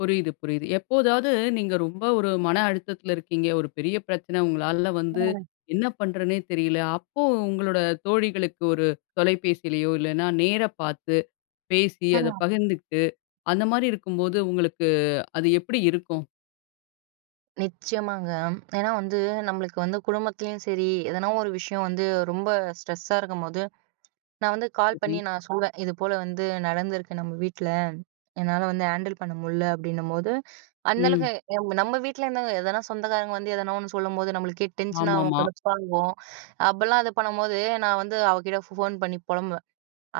புரியுது, புரியுது. எப்போதாவது, நீங்க ரொம்ப ஒரு மன அழுத்தத்தில இருக்கீங்க. ஒரு பெரிய பிரச்சனை. உங்களால வந்து ம். என்ன பண்றதுன்னே தெரியல. அப்போ உங்களோட தோழிகளுக்கு ஒரு தொலைபேசிலயோ, இல்லைன்னா நேர பாத்து, பேசி, அத ம். பகிர்ந்துகிட்டு, அந்த மாரி இருக்கும்போது, உங்களுக்கு அது எப்படி இருக்கும்? நிச்சயமாங்க. ஏன்னா வந்து நம்மளுக்கு வந்து குடும்பத்துலயும் சரி, எதனா ஒரு விஷயம் வந்து ரொம்ப ஸ்ட்ரெஸ்ஸா இருக்கும்போது, நான் வந்து கால் பண்ணி சரி. நான் சொல்வேன். "இதுபோல வந்து நடந்திருக்கு நம்ம வீட்ல. என்னால வந்து ஹேண்டில் பண்ண முடில" அப்படின்னும்போது அந்த அளவுக்கு ம். எ நம்ம வீட்ல இருந்தவங்க, எதனா சொந்தக்காரங்க வந்து, எதனா ஒண்ணு சொல்லும்போது, நம்மளுக்கே டென்ஷன் ஆவும். ஆமாமா. கடுப்பாகும். அப்படிலாம் இது பண்ணும்போது, நான் வந்து அவகிட்ட ஃபோன் பண்ணி பொலம்புவேன்.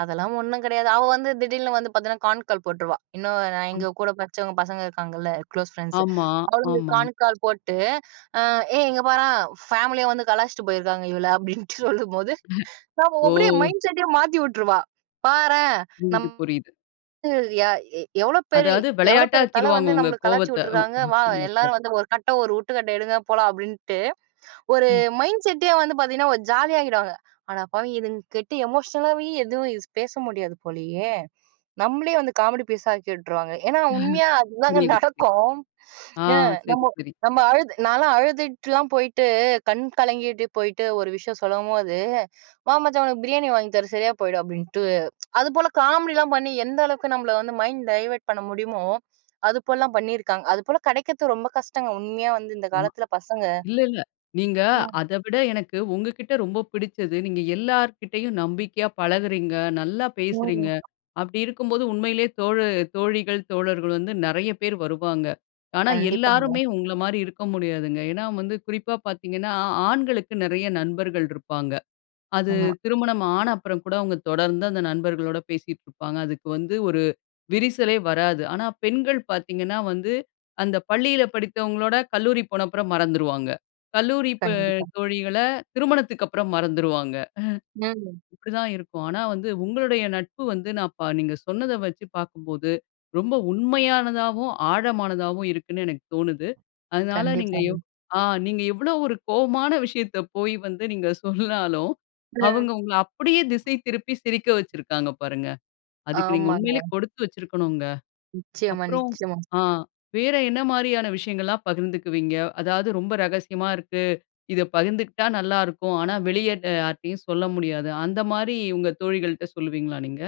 "அதெல்லாம் ஒண்ணும் கெடையாது" அவ வந்து திடீர்ன்னு வந்து பாத்தீங்கன்னா, கான் கால் போட்ருவா. இன்னும் நான் அ எங்க கூட படிச்சவங்க பசங்க இருக்காங்கல்ல, குளோஸ் ஃபிரெண்ட்ஸு, ஆமா, அவளுங்களுக்கு ஆமா. கான் கால் போட்டு, அ "ஏய் இங்கே பாரேன்! பேமிலியே வந்து கலாய்ச்சுட்டு போயிருக்காங்க இவள"அப்படின்னுட்டு சொல்லும்போது, அப்ப அவ அப்டியே ஓ! மைண்ட் செட்டயே மாத்தி விட்ருவா. பாரேன். நம் புரியுது, புரியுது. [unintelligible] யா எ "எவ்வளோ பெரி அதாவது எவ்வளோ பெரிய தலை விளையாட்டாக்கிருவாங்க வந்து உங்க நம்மள கலாய்ச்சி கோவத்த. விட்ருக்காங்க. வா! எல்லாரும் வந்து [unintelligible] ஒரு கட்டை ஒரு உருட்டுக்கட்டை எடுங்க. போலாம்!" அப்படின்ட்டு, ஒரு ம். மைண்ட் செட்டே வந்து பாத்தீங்கன்னா, ஒரு ஜாலியாக்கிடுவாங்க. "அட பாவி! இதுங்க கிட்ட எமோஷனலாவே எதுவும் பேச முடியாது போலயே" நம்மளயே வந்து காமெடி பீஸ் ஆக்கி விட்டுருவாங்க. ஏன்னா உண்மையா அதுதாங்க புரியுது, புரியுது. நடக்கும். ஆ, ந சரி நம்போ சரி. நம்ம அழுது நான்லாம் அழுதுட்டுலாம் போயிட்டு, கண் கலங்கிட்டு போயிட்டு ஒரு விஷயம் சொல்லம்போது, "வா மச்சான் உனக்கு பிரியாணி வாங்கி தரேன் சரியா போயிடும்" அப்படின்ட்டு அது போல காமெடிலாம் பண்ணி, எந்த அளவுக்கு நம்மள வந்து மைண்ட் டைவர்ட் பண்ண முடியுமோ, அதுபோலலாம் பண்ணியிருக்காங்க. அதுபோல கெடைக்கிறது ரொம்ப கஷ்டங்க உண்மையா வந்து இந்த ஆமா. காலத்தில் பசங்க. இல்ல, இல்ல. நீங்க ம். அதவிட எனக்கு உங்க கிட்ட ரொம்ப புடிச்சது, நீங்க எல்லார்கிட்டயும் நம்பிக்கையா பழகுகிறீங்க. நல்லா பேசுறீங்க. ம். அப்டி இருக்கும்போது, உண்மையிலயே தோழு தோழிகள், தோழர்கள் வந்து நெறைய பேர் வருவாங்க. ஆனா, கண்டிப்பாங்க. எல்லாருமே உங்கள மாரி இருக்க முடியாதுங்க. ஏன்னா, வந்து குறிப்பா பாத்தீங்கன்னா, ஆண்களுக்கு நெறைய நண்பர்கள் இருப்பாங்க. அது ஆமா. திருமணம் ஆன அப்புறம் கூட அவுங்க தொடர்ந்து அந்த நண்பர்களோட பேசிட்டு இருப்பாங்க. அதுக்கு வந்து ஒரு விரிசலே வராது. ஆனா பெண்கள் பாத்தீங்கன்னா வந்து, அந்த பள்ளியில படித்தவங்களோட, கல்லூரி போன அப்புறம் மறந்துருவாங்க. கல்லூரி ப கண்டிப்பா. தோழிகள திருமணத்துக்கு அப்புறம் மறந்துருவாங்க. ம். இப்டி தான் இருக்கும். ஆனா வந்து, உங்களுடைய நட்பு வந்து, நான் பா நீங்க சொன்னதை வச்சி பாக்கும்போது, ரொம்ப உண்மையானதாவும், ஆழமானதாவும் இருக்குன்னு எனக்கு தோணுது. அதனால நீங்க கண்டிப்பாங்க. எவ் அ நீங்க எவ்வளவு ஒரு கோவமான விஷயத்த போய் வந்து நீங்க சொன்னாலும், ம். அவங்க உங்கள அப்படியே திசை திருப்பி, சிரிக்க வச்சிருக்காங்க பாருங்க. அதுக்கு நீங்க உண்மையிலயே ஆமாங்க. கொடுத்து வச்சிருக்கனுங்க. நிச்சயமா, அப்புறம் நிச்சயமா. ஆ வேற என்ன மாரியான விஷயங்கள்லாம் பகிர்ந்துக்குவீங்க? அதாவது ரொம்ப ரகசியமா இருக்கு. "இதை பகிர்ந்துக்கிட்டா நல்லாருக்கும். ஆனா வெளியே யார்ட்டயும் சொல்ல முடியாது" அந்த மாரி உங்க தோழிகள்ட்ட சொல்லுவீங்களா நீங்க?